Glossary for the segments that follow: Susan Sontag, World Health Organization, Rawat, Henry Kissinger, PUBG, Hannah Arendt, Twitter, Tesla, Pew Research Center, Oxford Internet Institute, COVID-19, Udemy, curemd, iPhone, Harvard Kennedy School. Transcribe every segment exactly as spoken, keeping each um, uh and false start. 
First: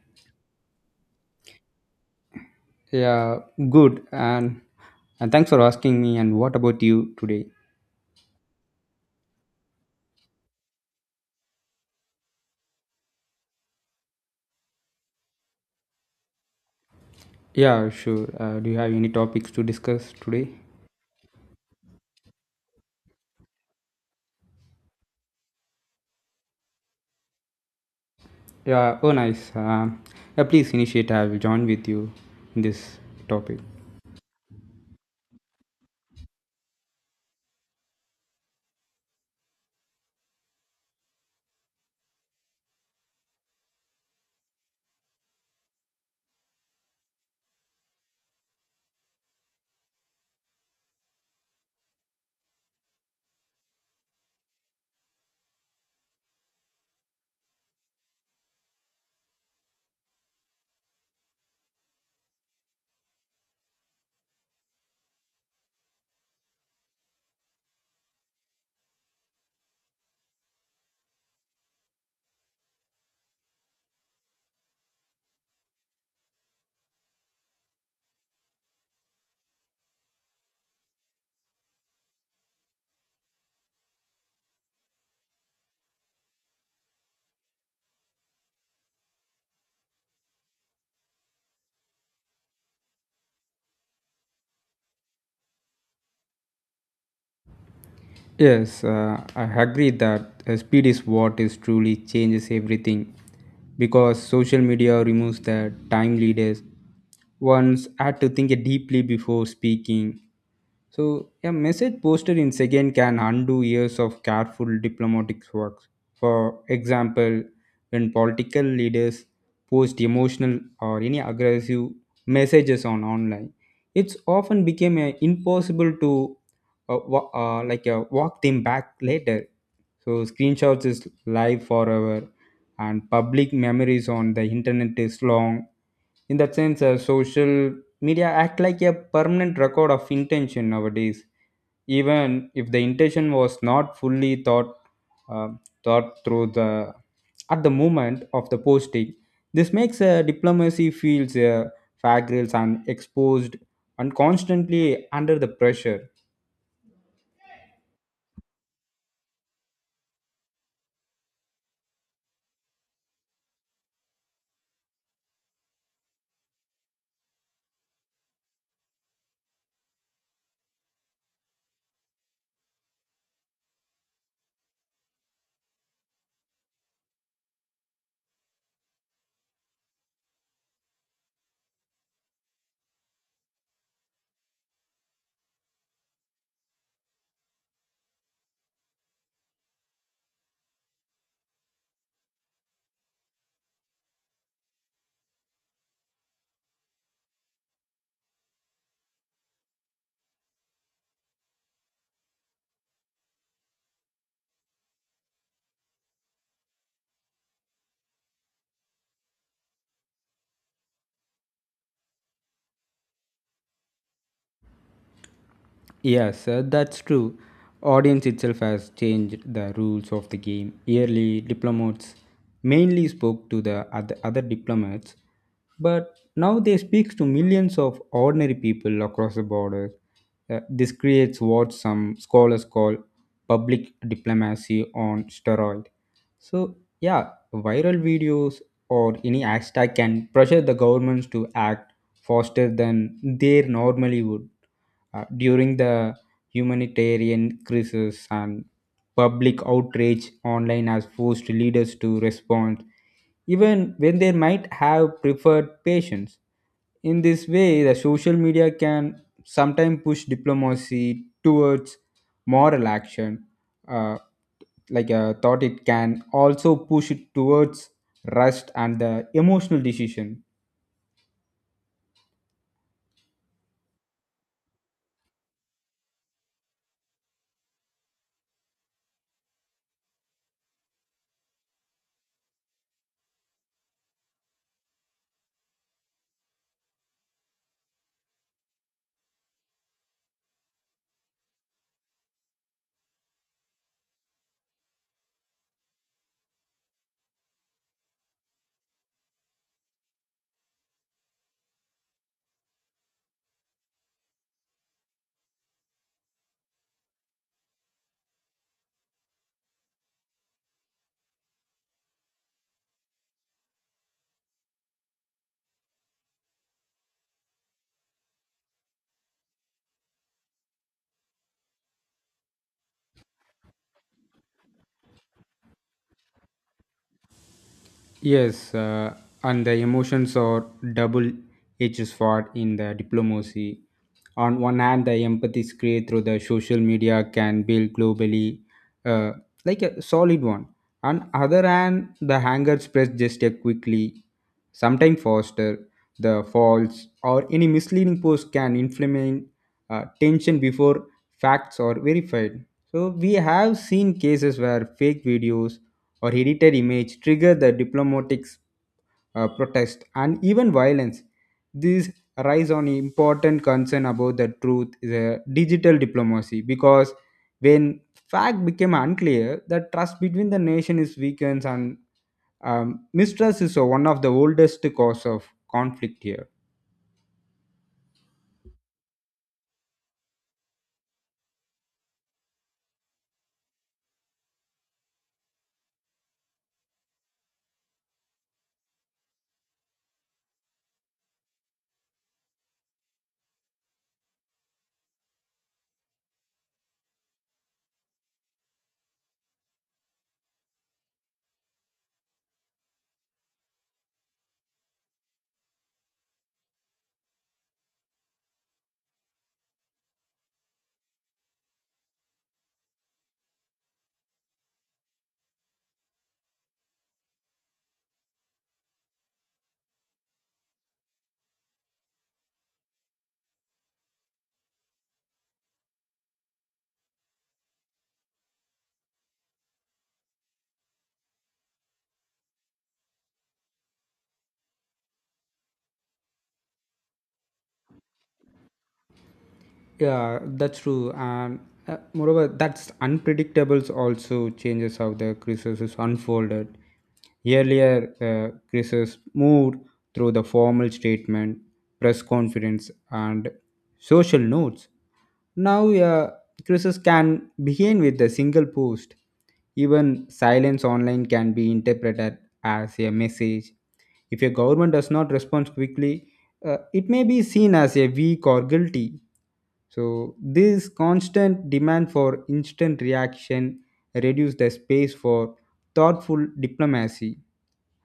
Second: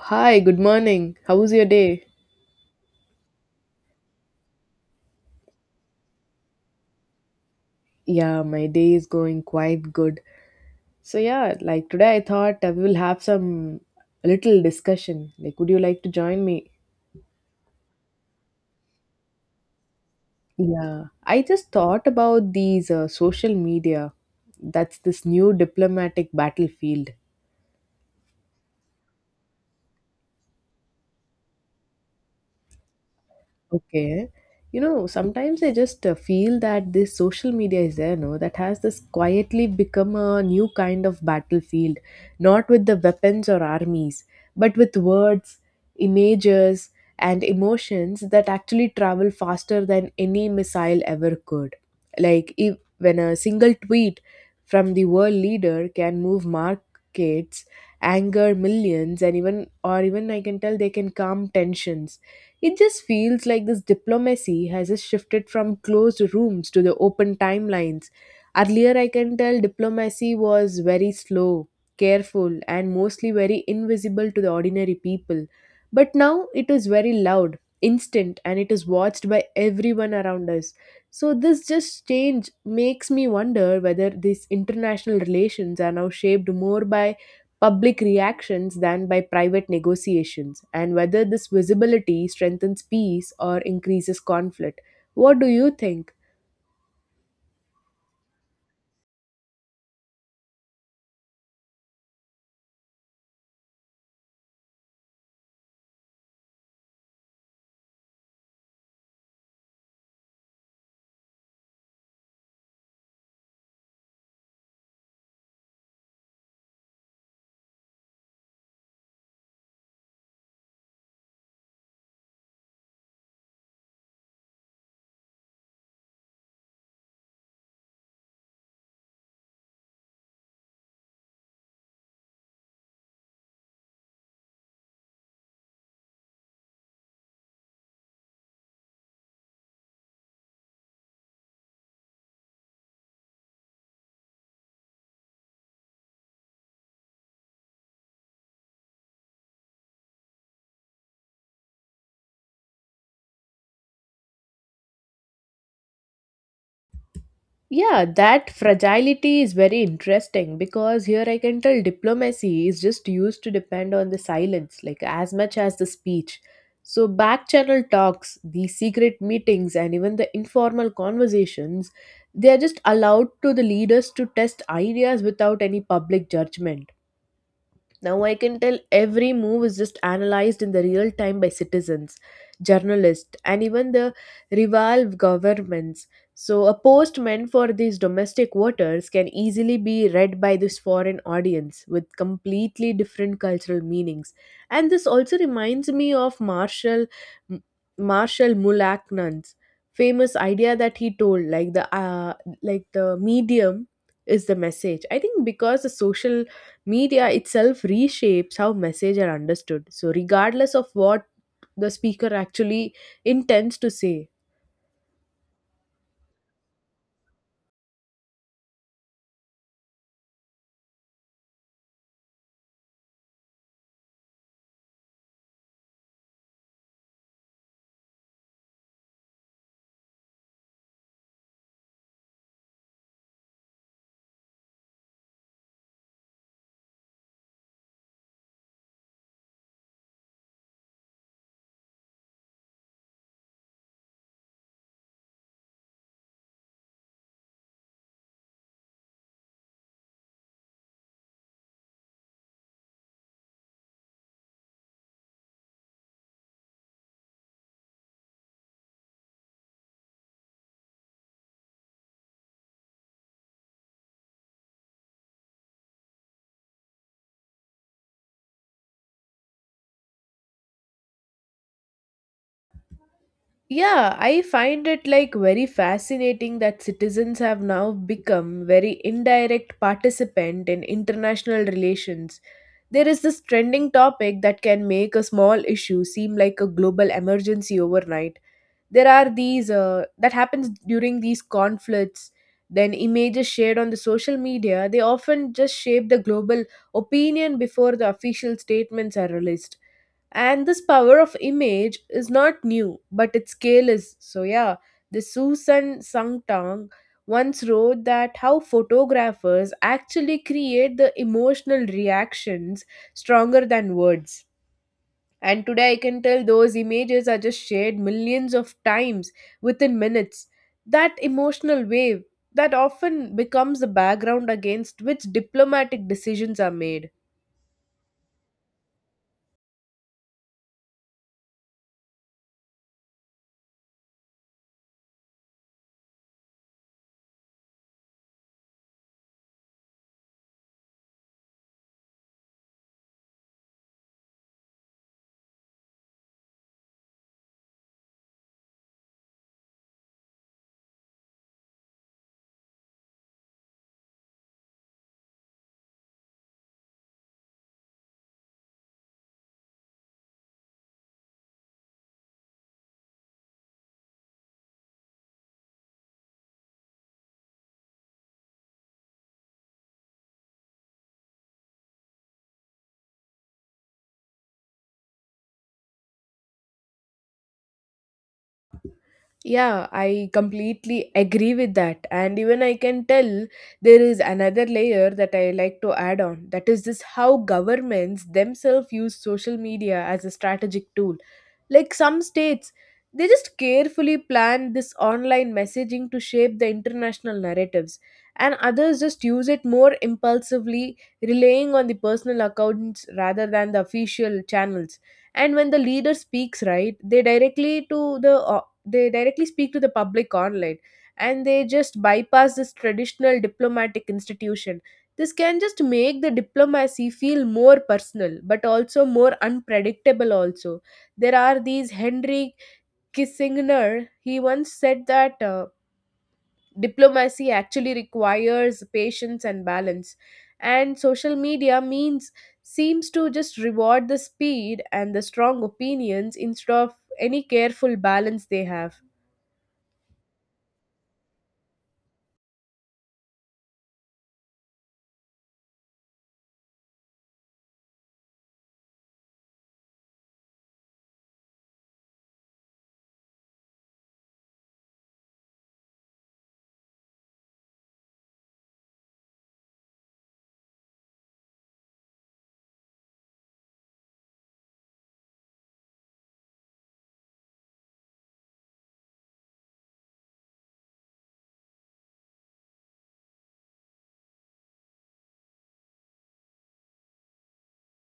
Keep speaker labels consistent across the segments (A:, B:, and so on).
A: Hi, good morning. How was your day?
B: Yeah, good. And and thanks for asking me. And what about you today?
A: Yeah, my day is going quite good. So yeah, like today I thought uh, we will have some little discussion. Like, would you like to join me?
B: Yeah, sure. Uh, do you have any topics to discuss today?
A: Yeah, I just thought about these uh, social media. That's this new diplomatic battlefield.
B: Yeah. Oh, nice. Um yeah, please initiate. I will join with you in this topic.
A: Okay. You know, sometimes I just uh, feel that this social media is there, no, that has this quietly become a new kind of battlefield, not with the weapons or armies, but with words, images, and emotions that actually travel faster than any missile ever could. Like, if, when a single tweet from the world leader can move markets, anger millions, and even, or even I can tell they can calm tensions, it just feels like this diplomacy has just shifted from closed rooms to the open timelines. Earlier, I can tell diplomacy was very slow, careful, and mostly very invisible to the ordinary people. But now it is very loud, instant, and it is watched by everyone around us. So, this just change makes me wonder whether these international relations are now shaped more by public reactions than by private negotiations, and whether this visibility strengthens peace or increases conflict. What do you think?
B: Yes, uh, I agree that uh, speed is what is truly changes everything because social media removes the time leaders. One's had to think deeply before speaking. So a message posted in second can undo years of careful diplomatic work. For example, when political leaders post emotional or any aggressive messages on online, it's often became uh, impossible to uh, wa- uh, like uh, walk them back later. So screenshots is live forever, and public memories on the internet is long. In that sense, uh, social media act like a permanent record of intention nowadays. Even if the intention was not fully thought uh, thought through the at the moment of the posting, this makes uh, diplomacy feels uh, fragile and exposed and constantly under the pressure.
A: Yeah, that fragility is very interesting because here I can tell diplomacy is just used to depend on the silence, like as much as the speech. So, back channel talks, the secret meetings, and even the informal conversations, they are just allowed to the leaders to test ideas without any public judgment. Now I can tell every move is just analyzed in the real time by citizens, journalists, and even the rival governments. So a post meant for these domestic voters can easily be read by this foreign audience with completely different cultural meanings. And this also reminds me of Marshall Marshall Mulaknan's famous idea that he told, like the uh, like the medium is the message. I think because the social media itself reshapes how message are understood. So regardless of what the speaker actually intends to say.
B: Yes, uh, that's true. Audience itself has changed the rules of the game. Early diplomats mainly spoke to the other, other diplomats, but now they speak to millions of ordinary people across the borders. Uh, this creates what some scholars call public diplomacy on steroid. So, yeah, viral videos or any hashtag can pressure the governments to act faster than they normally would uh, during the humanitarian crisis and public outrage online has forced leaders to respond even when they might have preferred patience in this way the social media can sometimes push diplomacy towards moral action uh, like I thought it can also push it towards rust and the emotional decision.
A: Yeah, I find it like very fascinating that citizens have now become very indirect participant in international relations. There is this trending topic that can make a small issue seem like a global emergency overnight. There are these uh, that happens during these conflicts, then images shared on the social media, they often just shape the global opinion before the official statements are released. And this power of image is not new, but its scale is so, yeah, the Susan Sangtang once wrote that how photographers actually create the emotional reactions stronger than words, and today I can tell those images are just shared millions of times within minutes. That emotional wave that often becomes the background against which diplomatic decisions are made.
B: Yes, uh, and the emotions are double-edged sword in the diplomacy. On one hand, the empathy is created through the social media can build globally, uh, like a solid one. On other hand, the anger spreads just a quickly, sometimes faster. The false or any misleading post can inflame uh, tension before facts are verified. So we have seen cases where fake videos or edited image trigger the diplomatic uh, protest and even violence. This rise on important concern about the truth is a digital diplomacy because when fact became unclear, the trust between the nation is weakens and um, mistrust is one of the oldest cause of conflict here.
A: Yeah, I completely agree with that. And even I can tell there is another layer that I like to add on. That is this: how governments themselves use social media as a strategic tool. Like some states, they just carefully plan this online messaging to shape the international narratives, and others just use it more impulsively, relying on the personal accounts rather than the official channels. And when the leader speaks right, they directly to the uh, they directly speak to the public online, and they just bypass this traditional diplomatic institution. This can just make the diplomacy feel more personal but also more unpredictable. Also, there are these henry Kissinger, he once said that uh, diplomacy actually requires patience and balance, and social media means seems to just reward the speed and the strong opinions instead of any careful balance they have.
B: Yeah, that's true. And uh, moreover, that's unpredictables also changes how the crisis is unfolded. Earlier, the crisis moved through the formal statement, press conference, and social notes. Now, uh, crisis can begin with a single post. Even silence online can be interpreted as a message. If a government does not respond quickly, uh, it may be seen as a weak or guilty. So, this constant demand for instant reaction reduced the space for thoughtful diplomacy.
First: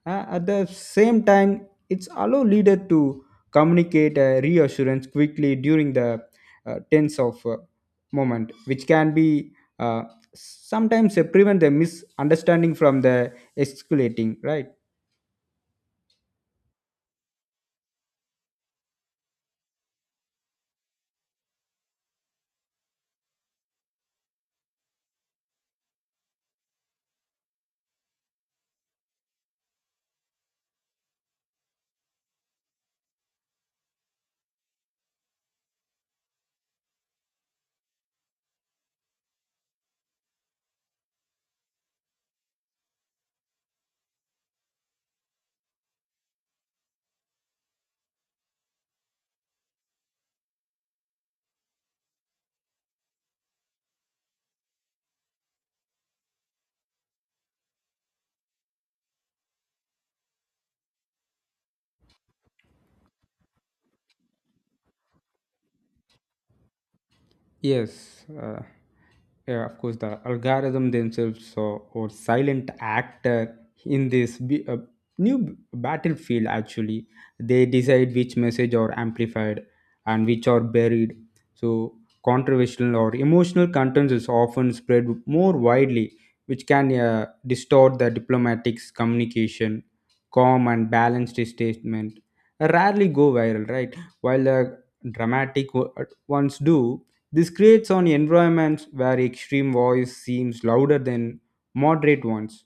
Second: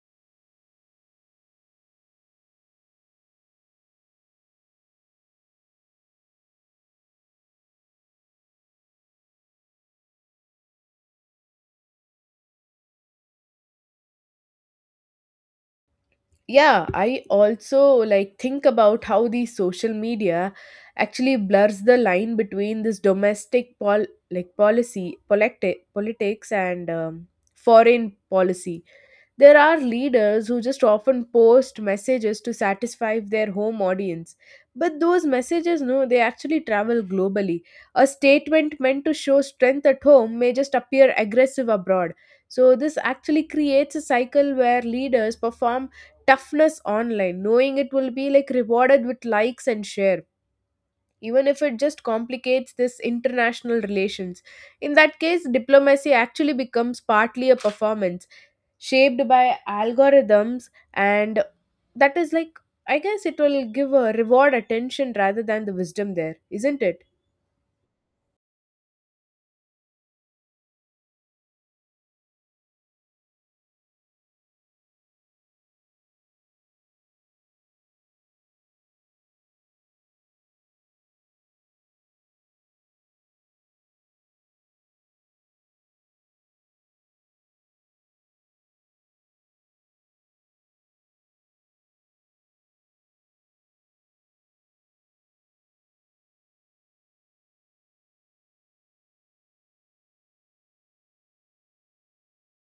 B: Uh, at the same time, it's allow leader to communicate a reassurance quickly during the uh, tense of uh, moment, which can be uh, sometimes uh, prevent the misunderstanding from the escalating, right?
A: Yeah, i also like think about how the social media actually blurs the line between this domestic pol like policy politi- politics and um, foreign policy. There are leaders who just often post messages to satisfy their home audience. But those messages, no, they actually travel globally. A statement meant to show strength at home may just appear aggressive abroad. So, this actually creates a cycle where leaders perform toughness online, knowing it will be like rewarded with likes and share, even if it just complicates this international relations. In that case, diplomacy actually becomes partly a performance shaped by algorithms, and that is like, i guess it will give a reward attention rather than the wisdom, there isn't it?
B: Yes, uh, yeah, of course, the algorithm themselves so, or silent actor in this b- uh, new b- battlefield actually they decide which message are amplified and which are buried. So controversial or emotional contents is often spread more widely, which can uh, distort the diplomatic's communication. Calm and balanced statement rarely go viral, right? While the dramatic o- ones do this creates an environment where extreme voice seems louder than moderate ones.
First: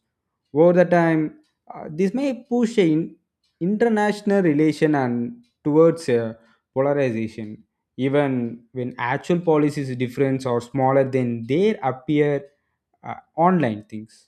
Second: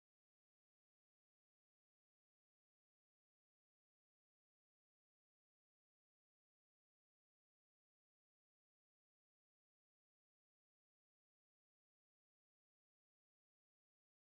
B: Over the time, uh, this may push an international relation and towards a polarization, even when actual policies difference or smaller than they appear uh, online things.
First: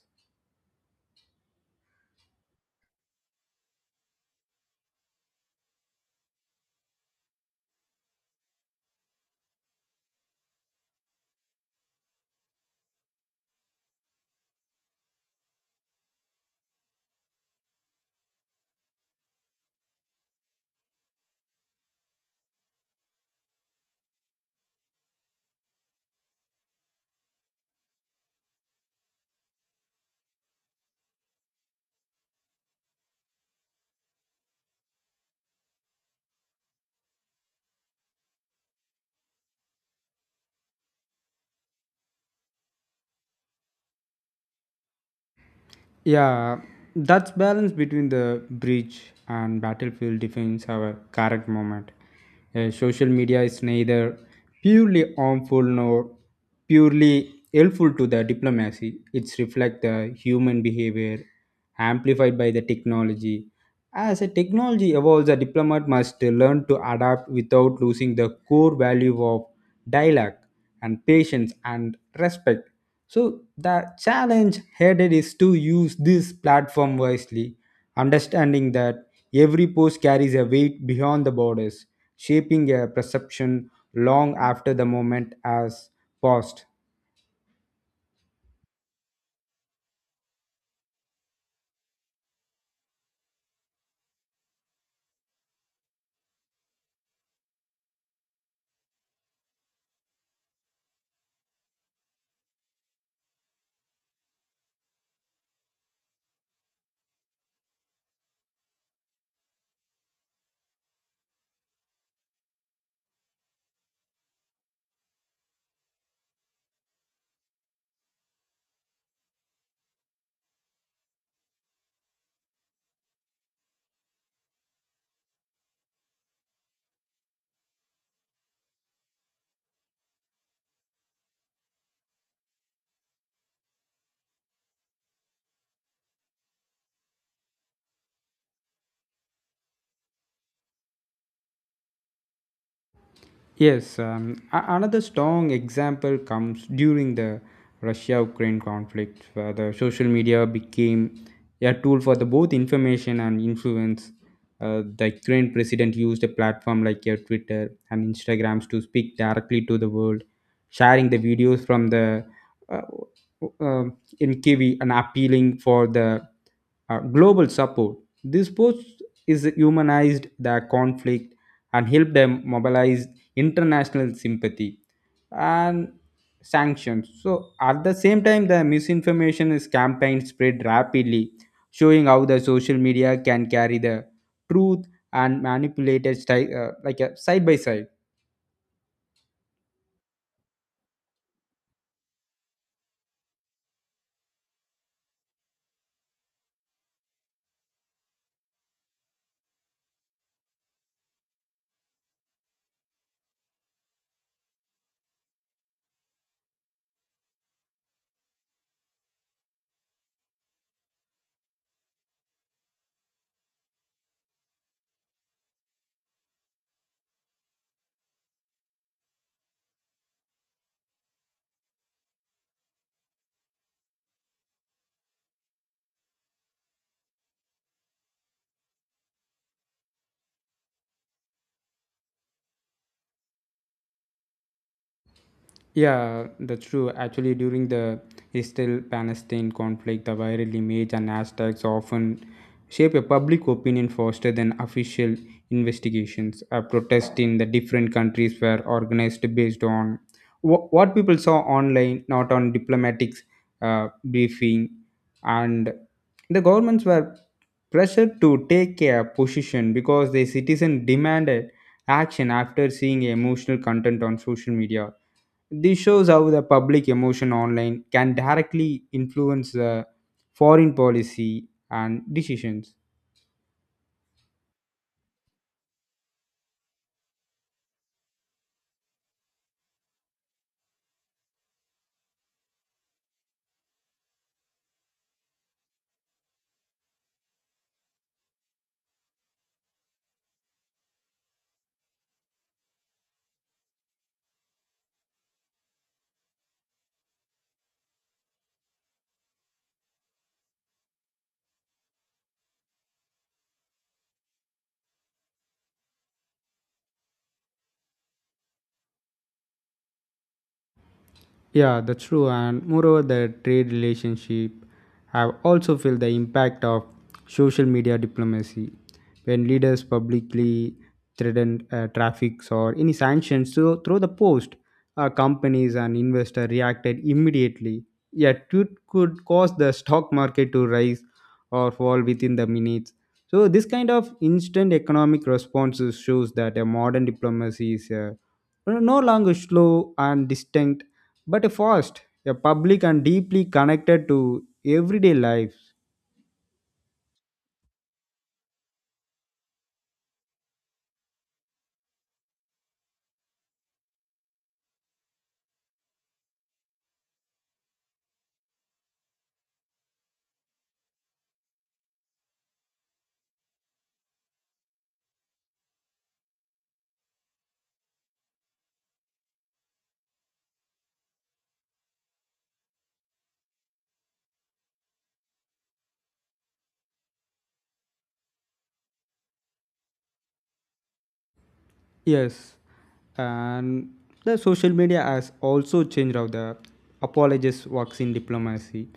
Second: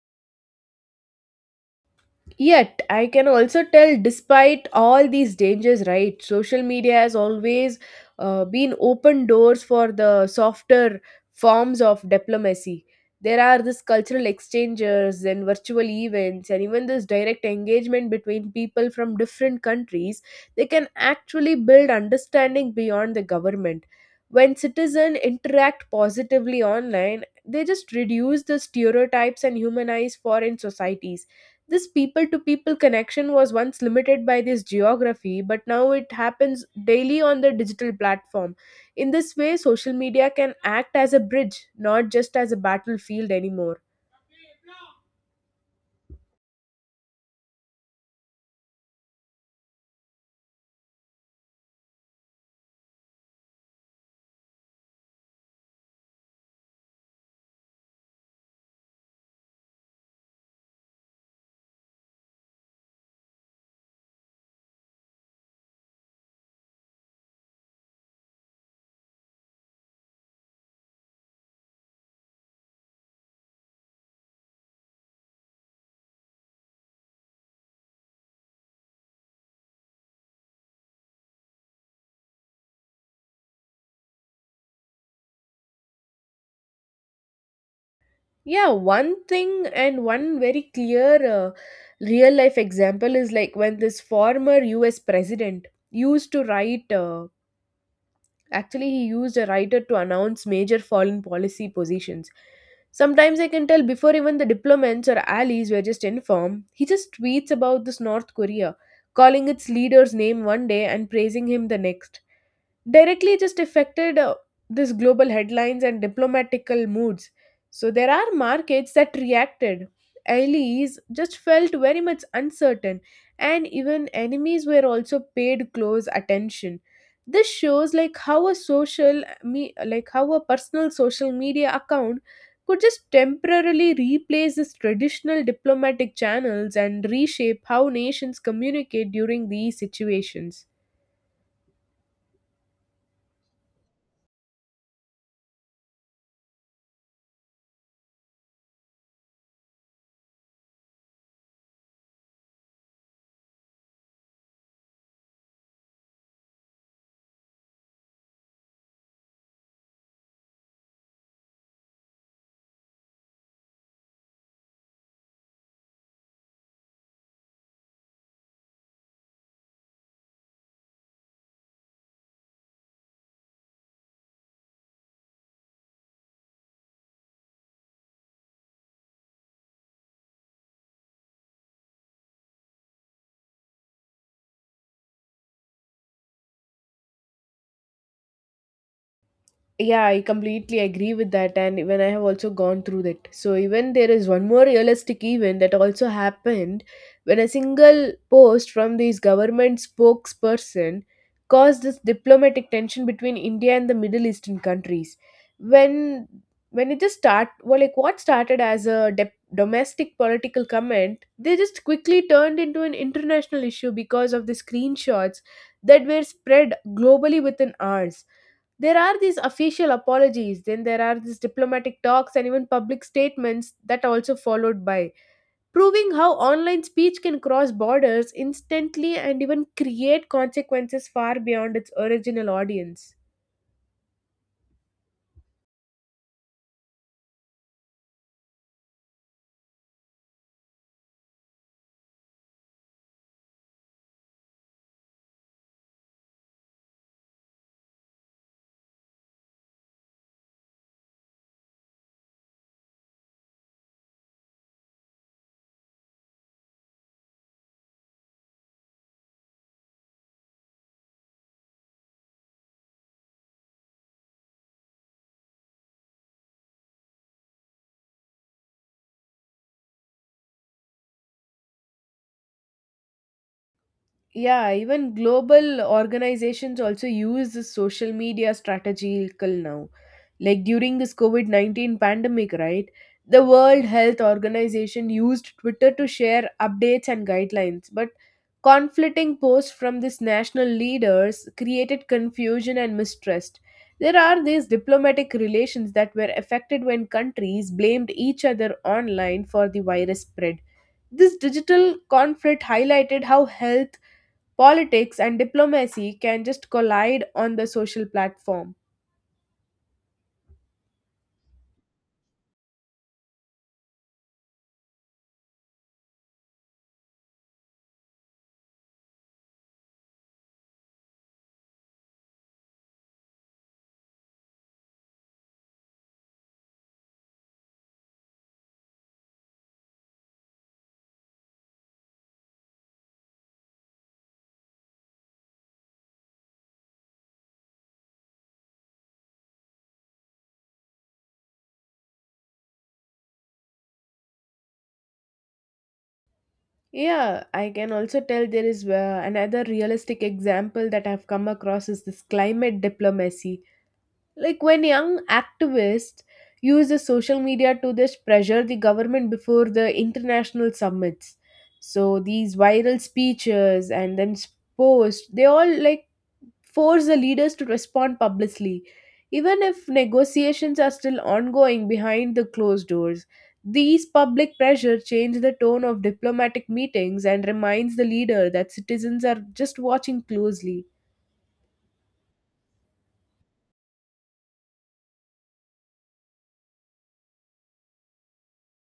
A: Yet, I can also tell despite all these dangers, right? Social media has always uh, been open doors for the softer forms of diplomacy. There are this cultural exchanges and virtual events, and even this direct engagement between people from different countries. They can actually build understanding beyond the government. When citizens interact positively online, they just reduce the stereotypes and humanize foreign societies. This people to people connection was once limited by this geography, but now it happens daily on the digital platform. In this way, social media can act as a bridge, not just as a battlefield anymore.
B: Yeah, that's balance between the bridge and battlefield defines our current moment. Uh, social media is neither purely harmful nor purely helpful to the diplomacy. It's reflect the human behavior amplified by the technology. As a technology evolves, a diplomat must learn to adapt without losing the core value of dialogue and patience and respect so the challenge headed is to use this platform wisely, understanding that every post carries a weight beyond the borders, shaping a perception long after the moment has passed.
A: Yeah, one thing and one very clear uh, real life example is like when this former U S president used to write. Uh, Actually, he used a writer to announce major foreign policy positions. Sometimes I can tell before even the diplomats or allies were just informed, he just tweets about this North Korea, calling its leader's name one day and praising him the next, directly just affected uh, this global headlines and diplomatical moods. So there are markets that reacted. Allies just felt very much uncertain, and even enemies were also paid close attention. This shows like how a social me like how a personal social media account could just temporarily replace these traditional diplomatic channels and reshape how nations communicate during these situations.
B: Yes, um, a- another strong example comes during the Russia Ukraine conflict, where the social media became a tool for the both information and influence. Uh, the Ukraine president used a platform like your Twitter and Instagrams to speak directly to the world, sharing the videos from the uh, uh, um, in Kiev and appealing for the uh, global support. This post is humanized the conflict and helped them mobilize international sympathy and sanctions. So, at the same time, the misinformation is campaign spread rapidly, showing how the social media can carry the truth and manipulated side, uh, like a side by side.
A: Yeah, I completely agree with that, and even I have also gone through that. So, even there is one more realistic event that also happened when a single post from this government spokesperson caused this diplomatic tension between India and the Middle Eastern countries. When when it just start well, like what started as a dep domestic political comment, they just quickly turned into an international issue because of the screenshots that were spread globally within hours. There are these official apologies, then there are these diplomatic talks and even public statements that are also followed by, proving how online speech can cross borders instantly and even create consequences far beyond its original audience.
B: Yeah, that's true. Actually, during the Israel-Palestine conflict, the viral image and hashtags often shape a public opinion faster than official investigations. A protests in the different countries were organized based on wh- what people saw online, not on diplomatic uh, briefing, and the governments were pressured to take a position because the citizen demanded action after seeing emotional content on social media this shows how the public emotion online can directly influence the foreign policy and decisions.
A: Yeah, even global organizations also use this social media strategical now. Like during this COVID nineteen pandemic, right? The World Health Organization used Twitter to share updates and guidelines, but conflicting posts from these national leaders created confusion and mistrust. There are these diplomatic relations that were affected when countries blamed each other online for the virus spread. This digital conflict highlighted how health, politics, and diplomacy can just collide on the social platform.
B: Yeah, that's true. And moreover, the trade relationship have also felt the impact of social media diplomacy when leaders publicly threaten uh, traffics or any sanctions so through the post uh, companies and investors reacted immediately yet it could cause the stock market to rise or fall within the minutes. So this kind of instant economic responses shows that a modern diplomacy is uh, no no longer slow and distinct, but a fast, a public and deeply connected to everyday life.
A: Yeah, I can also tell there is uh, another realistic example that I've come across is this climate diplomacy. Like when young activists use the social media to just pressure the government before the international summits. So these viral speeches and then s- posts, they all like force the leaders to respond publicly. Even if negotiations are still ongoing behind the closed doors, these public pressure change the tone of diplomatic meetings and reminds the leader that citizens are just watching closely.
B: Yes, and the social media has also changed how the apologist works in diplomacy.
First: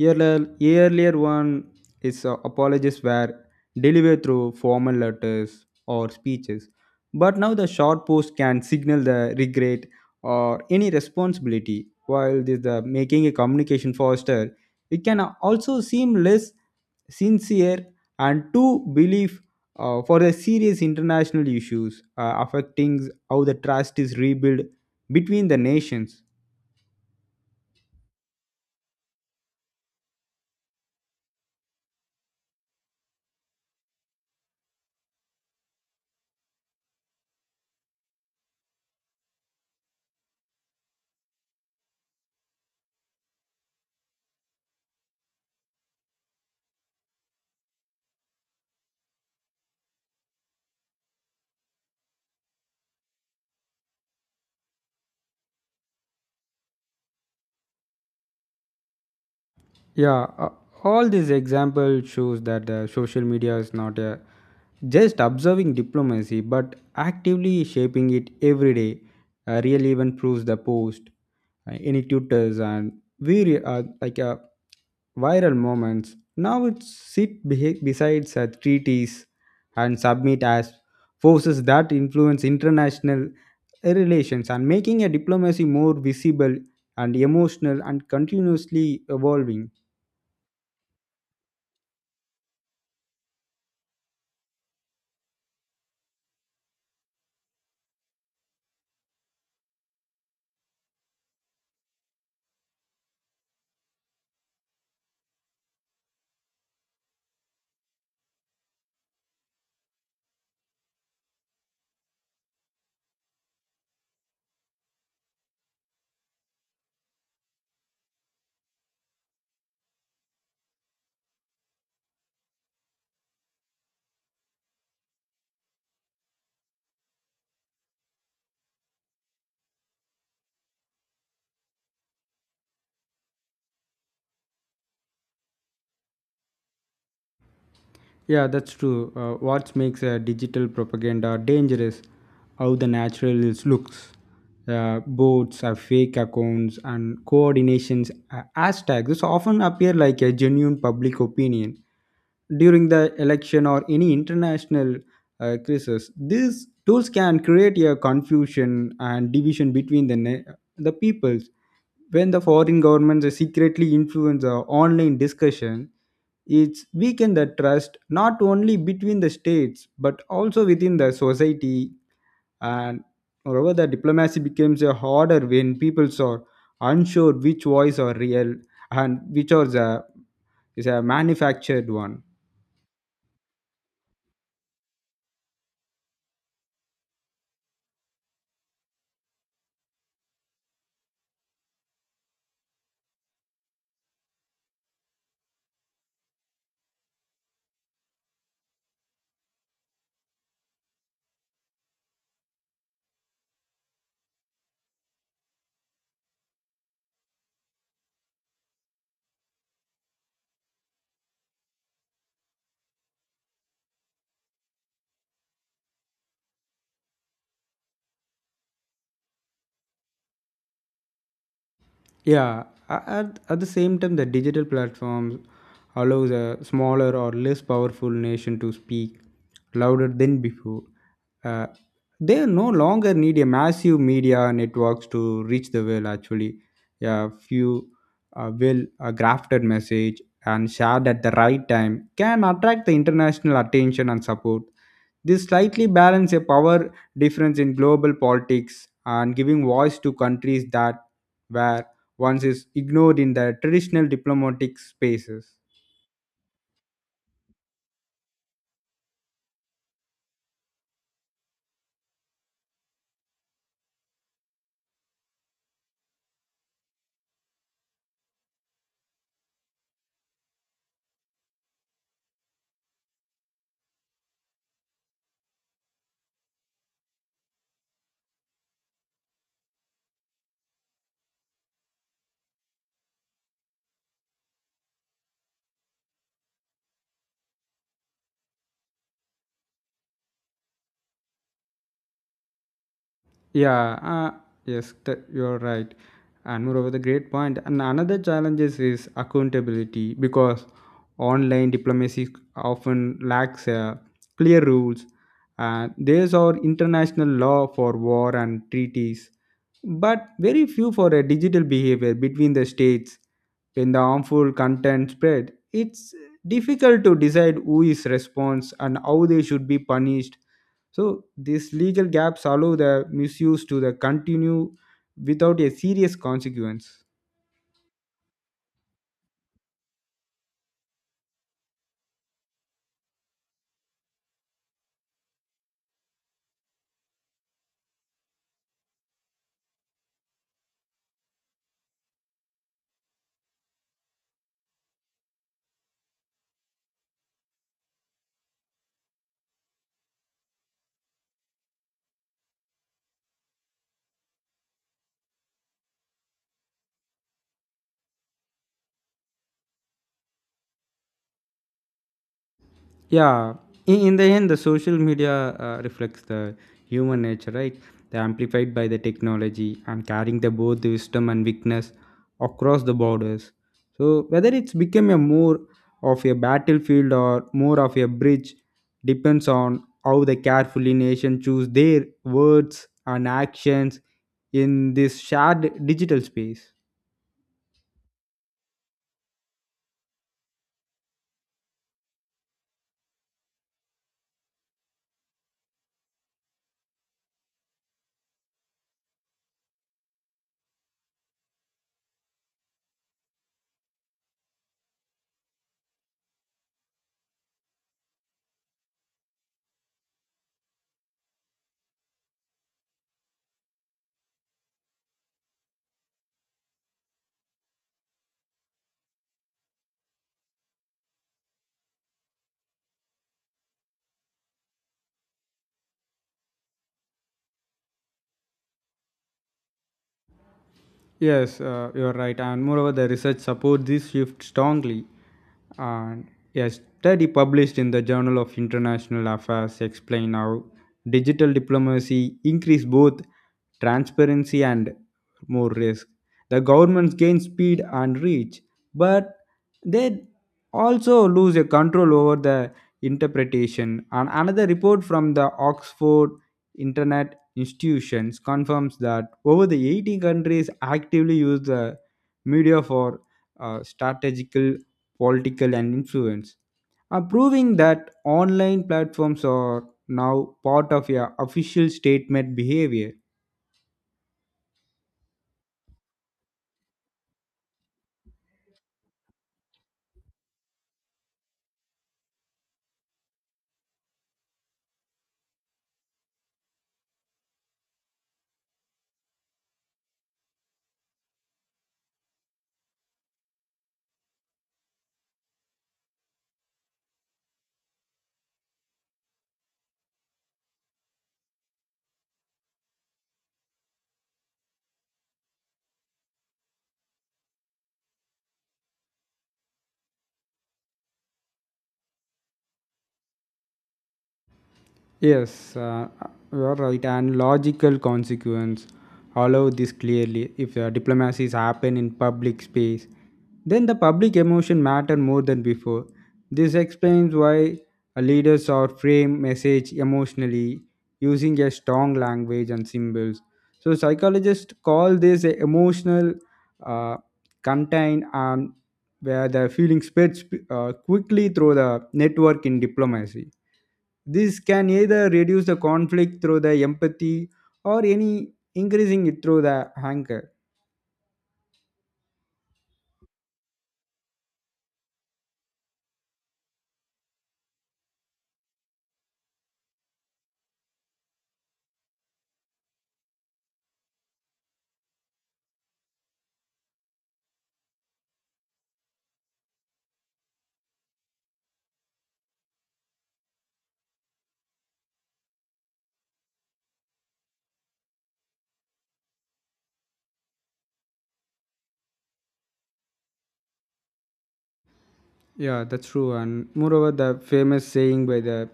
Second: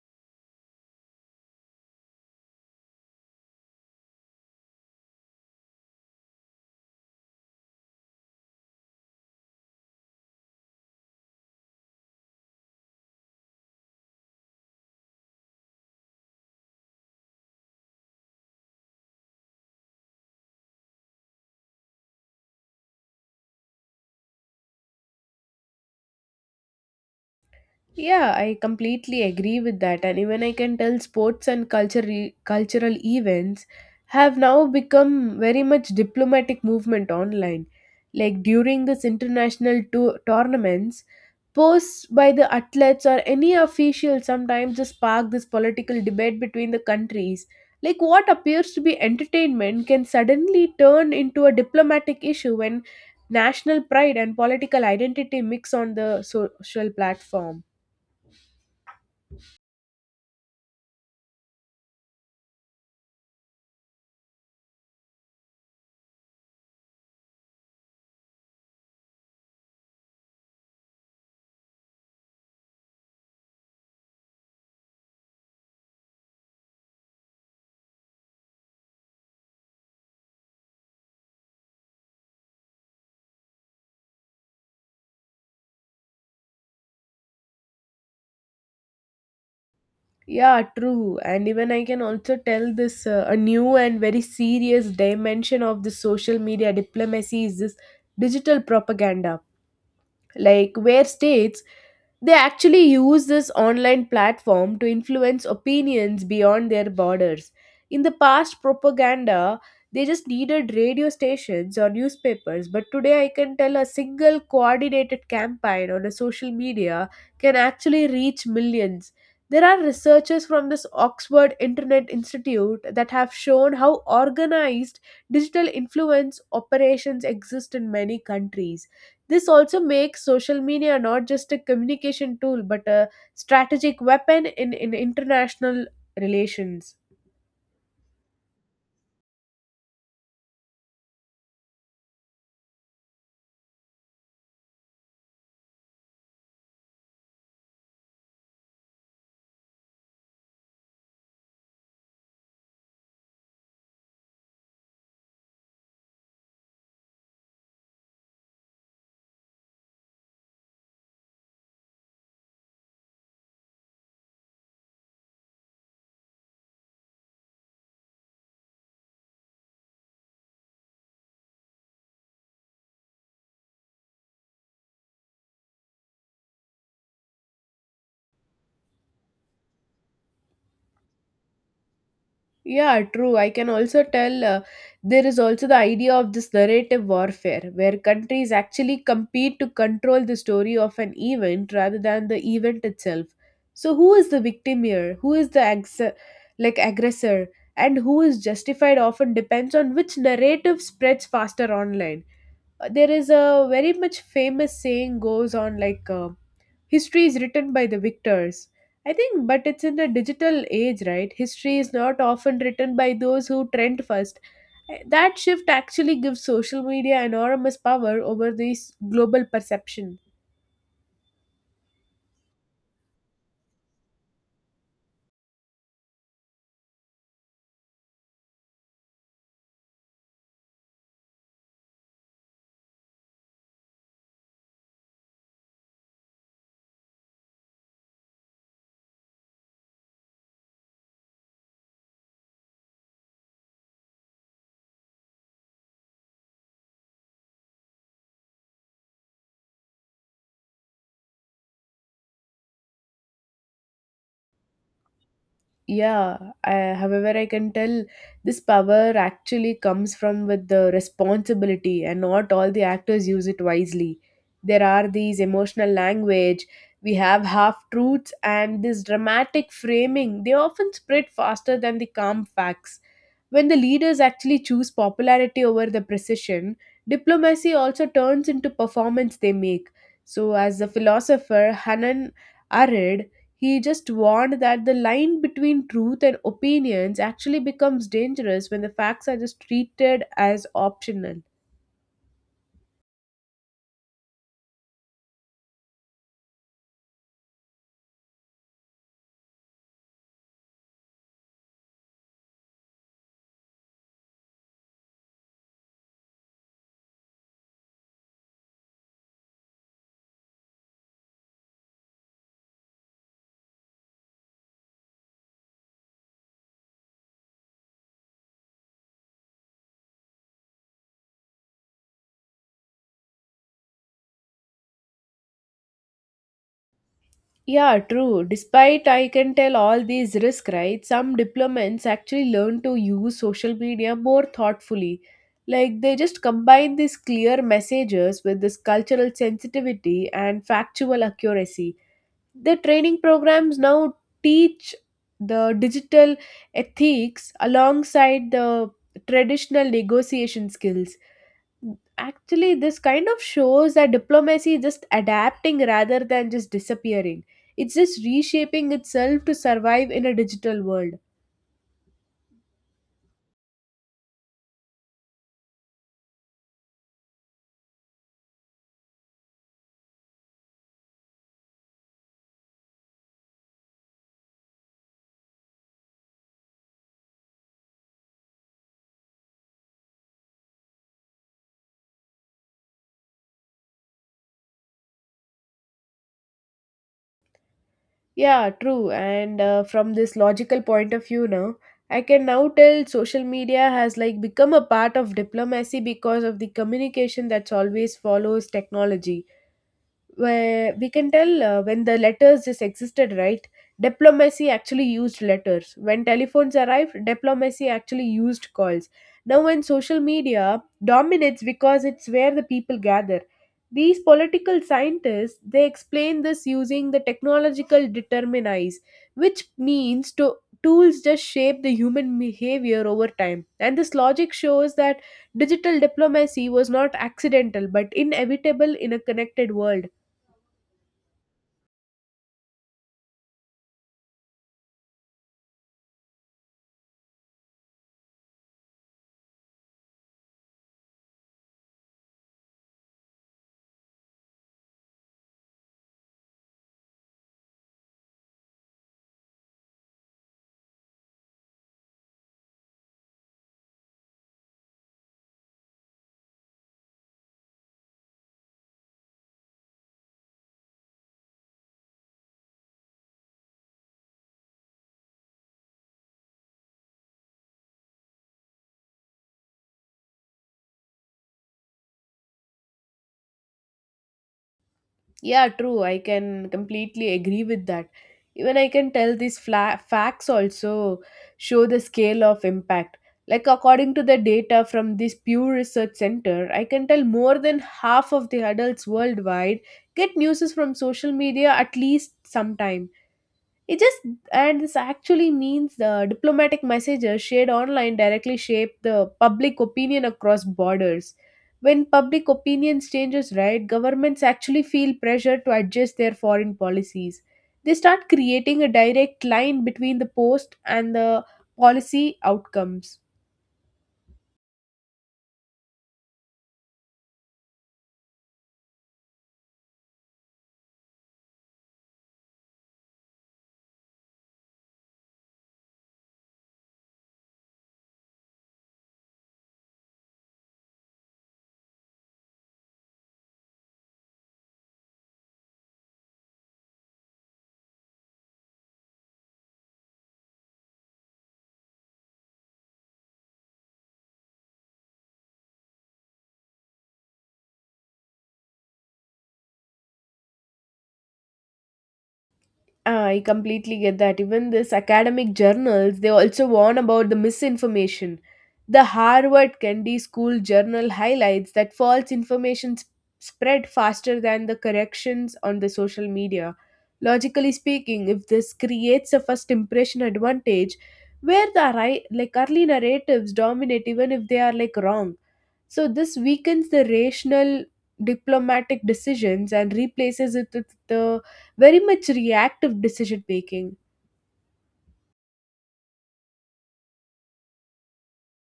B: Earlier, earlier one is uh, apologists were delivered through formal letters or speeches, but now the short post can signal the regret or any responsibility. While this the making a communication faster, it can also seem less sincere and to believe uh, for the serious international issues uh, affecting how the trust is rebuilt between the nations.
A: Yeah, I completely agree with that. And even I can tell sports and culture cultural events have now become very much diplomatic movement online. Like during this international to- tournaments, posts by the athletes or any official sometimes just spark this political debate between the countries. Like what appears to be entertainment can suddenly turn into a diplomatic issue when national pride and political identity mix on the so-, social platform.
B: Yeah, uh, all these examples shows that uh, social media is not uh, just observing diplomacy, but actively shaping it every day. Uh, real even proves the post, uh, any tutors, and we uh, like uh, viral moments. Now it sit be- beside such treaties and submit as forces that influence international relations and making a diplomacy more visible and emotional and continuously evolving.
A: Yeah, true. And even I can also tell this uh, a new and very serious dimension of the social media diplomacy is this digital propaganda, like where states, they actually use this online platform to influence opinions beyond their borders. In the past, propaganda they just needed radio stations or newspapers, but today I can tell a single coordinated campaign on a social media can actually reach millions. There are researchers from this Oxford Internet Institute that have shown how organized digital influence operations exist in many countries. This also makes social media not just a communication tool but a strategic weapon in, in international relations.
B: Yeah, that's true. Uh, what makes uh, digital propaganda dangerous? How the natural is looks. Uh, bots, uh, fake accounts, and coordinations, uh, hashtags often appear like a genuine public opinion during the election or any international uh, crisis. These tools can create a confusion and division between the ne- the peoples when the foreign governments secretly influence the online discussion, it's weaken the trust not only between the states but also within the society. And moreover, the diplomacy becomes a harder when people are unsure which voice are real and which are the is a manufactured one.
A: Yeah, true. I can also tell uh, there is also the idea of this narrative warfare where countries actually compete to control the story of an event rather than the event itself. So, who is the victim here? Who is the ex- like aggressor? And who is justified often depends on which narrative spreads faster online. Uh, there is a very much famous saying goes on like uh, history is written by the victors, I think. But it's in a digital age, right? History is not often written by those who trend first. Uh, that shift actually gives social media enormous power over this global perception.
B: Yeah, a- at, at the same time, the digital platforms allows a smaller or less powerful nation to speak louder than before. Uh, they no longer need a massive media networks to reach the world. Actually, yeah, few uh, well uh, crafted message and shared at the right time can attract the international attention and support. This slightly balances a power difference in global politics and giving voice to countries that were once is ignored in the traditional diplomatic spaces.
A: Yeah, I, however, I can tell this power actually comes from with the responsibility, and not all the actors use it wisely. There are these emotional language, we have half truths, and this dramatic framing. They often spread faster than the calm facts. When the leaders actually choose popularity over the precision, diplomacy also turns into performance they make. So, as a philosopher, Hanan Arid, he just warned that the line between truth and opinions actually becomes dangerous when the facts are just treated as optional.
B: Yeah, uh, yes, th- you're right. And moreover, the great point. And another challenge is is accountability because online diplomacy often lacks uh, clear rules. Uh, there's our international law for war and treaties, but very few for a digital behavior between the states. When the harmful content spread, it's difficult to decide who is response and how they should be punished. So these legal gaps allow the misuse to the continue without a serious consequence.
A: Yeah, true. Despite I can tell all these risks, right? Some diplomats actually learn to use social media more thoughtfully. Like they just combine these clear messages with this cultural sensitivity and factual accuracy. The training programs now teach the digital ethics alongside the traditional negotiation skills. Actually, this kind of shows that diplomacy is just adapting rather than just disappearing. It's just reshaping itself to survive in a digital world.
B: Yeah, in, in the end, the social media uh, reflects the human nature, right? They amplified by the technology and carrying the both wisdom and weakness across the borders. So whether it's become a more of a battlefield or more of a bridge depends on how the carefully nation choose their words and actions in this shared digital space.
A: Yeah, true. And uh, from this logical point of view now, I can now tell social media has like become a part of diplomacy because of the communication that's always follows technology. Where we can tell uh, when the letters just existed, right? Diplomacy actually used letters. When telephones arrived, diplomacy actually used calls. Now when social media dominates, because it's where the people gather, these political scientists they explain this using the technological determinism, which means to tools just shape the human behavior over time. And this logic shows that digital diplomacy was not accidental but inevitable in a connected world.
B: Yes, uh, you're right. And moreover, the research supports this shift strongly. And a study published in the Journal of International Affairs explain how digital diplomacy increase both transparency and more risk. The governments gain speed and reach, but they also lose a control over the interpretation. And another report from the Oxford Internet institutions confirms that over the eighty countries actively use the media for uh, strategical, political, and influence, uh, proving that online platforms are now part of your official statement behavior.
A: Yeah, true. I can completely agree with that. Even I can tell these fla- facts also show the scale of impact. Like, according to the data from this Pew Research Center, I can tell more than half of the adults worldwide get news from social media at least sometime. It just And this actually means the diplomatic messages shared online directly shape the public opinion across borders. When public opinion changes, right, governments actually feel pressure to adjust their foreign policies. They start creating a direct line between the post and the policy outcomes.
B: Yes, uh, you are right. And logical consequence. Allow this clearly. If uh, diplomacies happen in public space, then the public emotion matter more than before. This explains why uh, leaders are frame message emotionally using a strong language and symbols. So psychologists call this a emotional uh, contain and where the feeling spreads uh, quickly through the network in diplomacy. This can either reduce the conflict through the empathy or any increasing it through the anger.
A: Ah, I completely get that. Even this academic journals, they also warn about the misinformation. The Harvard Kennedy School Journal highlights that false information sp- spread faster than the corrections on the social media. Logically speaking, if this creates a first impression advantage, where the ri- like early narratives dominate even if they are like wrong. So this weakens the rational diplomatic decisions and replaces it with the very much reactive decision making.
B: Yeah, that's true. And moreover, the famous saying by the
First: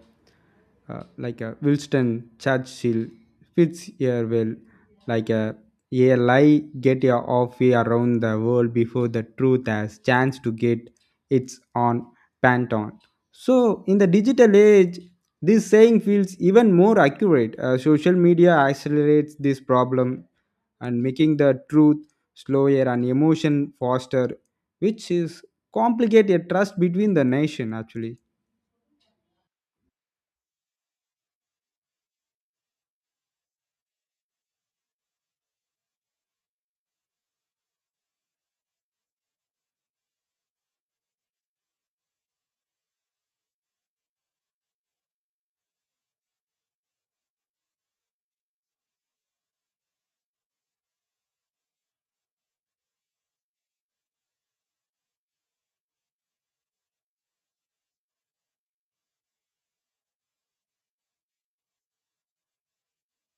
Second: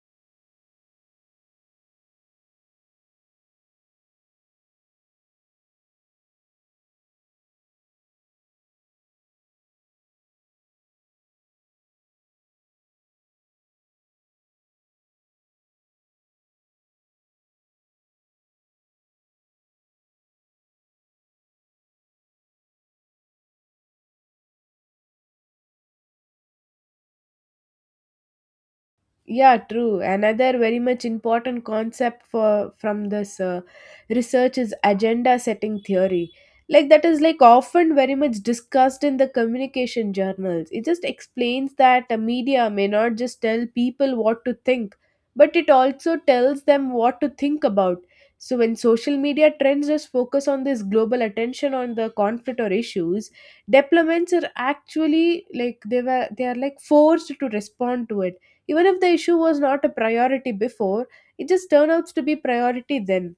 B: uh, like a Winston Churchill fits your will like a a lie get your off way around the world before the truth has chance to get its own panton. So in the digital age, this saying feels even more accurate. Uh, social media accelerates this problem and making the truth slower and emotion faster, which is complicate a trust between the nation actually.
A: Yeah, true. Another very much important concept for from this uh, research is agenda setting theory. Like that is like often very much discussed in the communication journals. It just explains that the media may not just tell people what to think, but it also tells them what to think about. So when social media trends just focus on this global attention on the conflict or issues, diplomats are actually like they were they are like forced to respond to it even if the issue was not a priority before. It just turns out to be priority then.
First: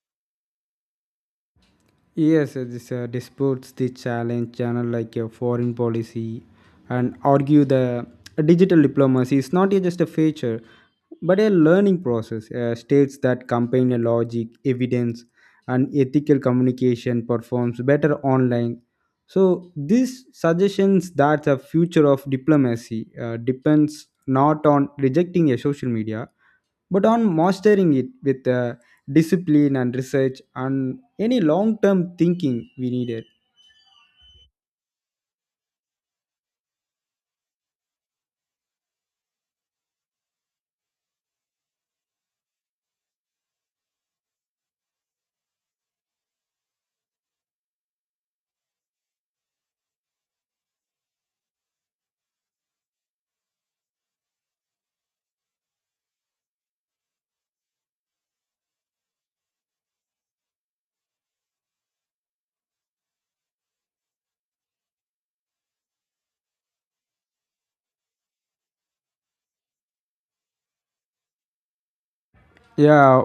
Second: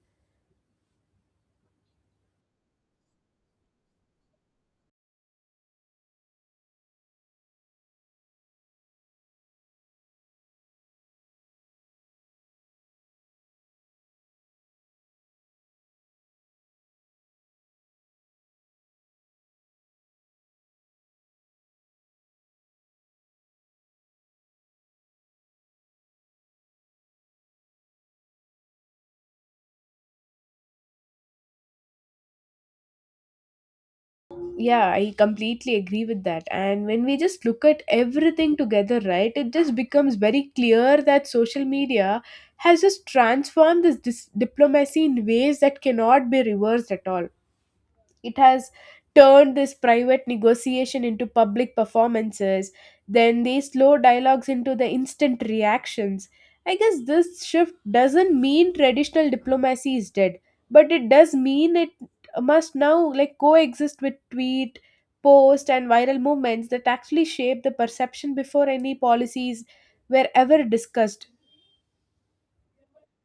B: Yes, uh, this uh, disputes the challenge channel like a foreign policy and argue the uh, digital diplomacy is not a- just a feature but a learning process. Uh, states that combine a logic, evidence, and ethical communication performs better online. So this suggestions that the future of diplomacy uh, depends not on rejecting a social media but on mastering it with uh, discipline and research and any long term thinking we needed.
A: Yeah, I completely agree with that. And when we just look at everything together, right, it just becomes very clear that social media has just transformed this, this diplomacy in ways that cannot be reversed at all. It has turned this private negotiation into public performances, then these slow dialogues into the instant reactions. I guess this shift doesn't mean traditional diplomacy is dead, but it does mean it must now like coexist with tweet, post and viral movements that actually shape the perception before any policies were ever discussed.
B: Yeah,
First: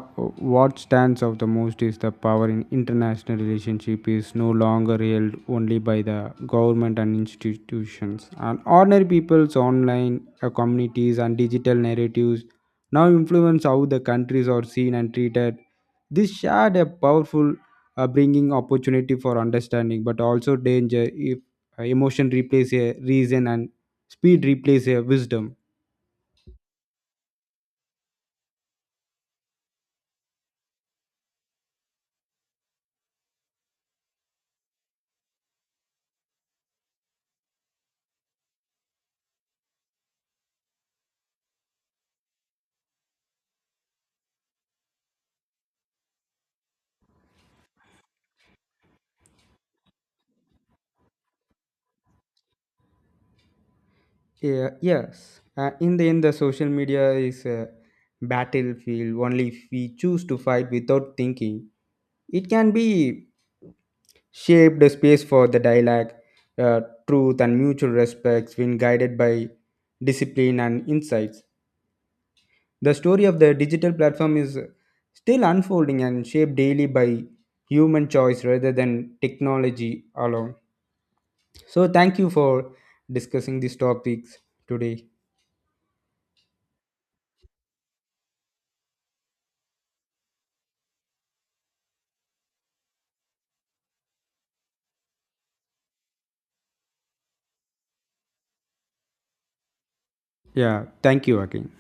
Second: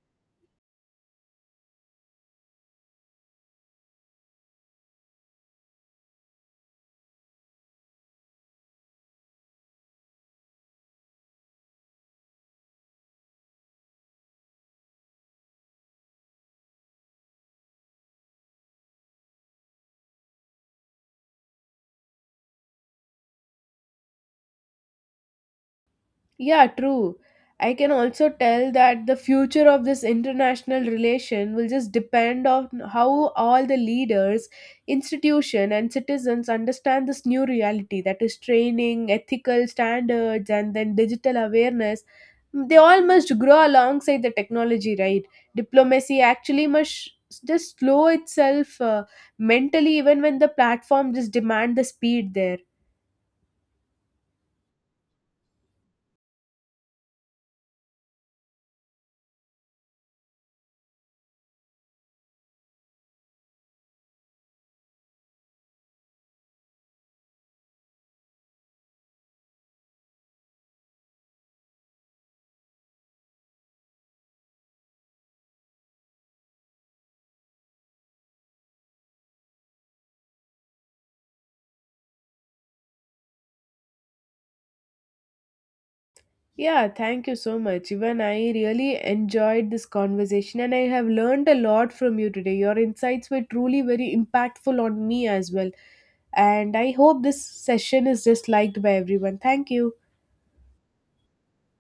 B: what stands out the most is the power in international relationship is no longer held only by the government and institutions. And ordinary people's online uh, communities and digital narratives now influence how the countries are seen and treated. This shared a powerful uh, bringing opportunity for understanding, but also danger if uh, emotion replaces a reason and speed replaces a wisdom.
A: Yeah, true. I can also tell that the future of this international relation will just depend on how all the leaders, institution and citizens understand this new reality, that is training, ethical standards and then digital awareness. Mm, they all must grow alongside the technology, right? Diplomacy actually must just slow itself uh, mentally even when the platform just demand the speed there.
B: Yeah, yes. Uh, in the end, the social media is a battlefield only if we choose to fight without thinking. It can be shaped a space for the dialogue, uh, truth, and mutual respects when guided by discipline and insights. The story of the digital platform is still unfolding and shaped daily by human choice rather than technology alone. So, thank you for discussing these topics today.
A: Yeah, thank you so much. Even I really enjoyed this conversation and I have learned a lot from you today. Your insights were truly very impactful on me as well. And I hope this session is just liked by everyone. Thank you.
B: Yeah, thank you again.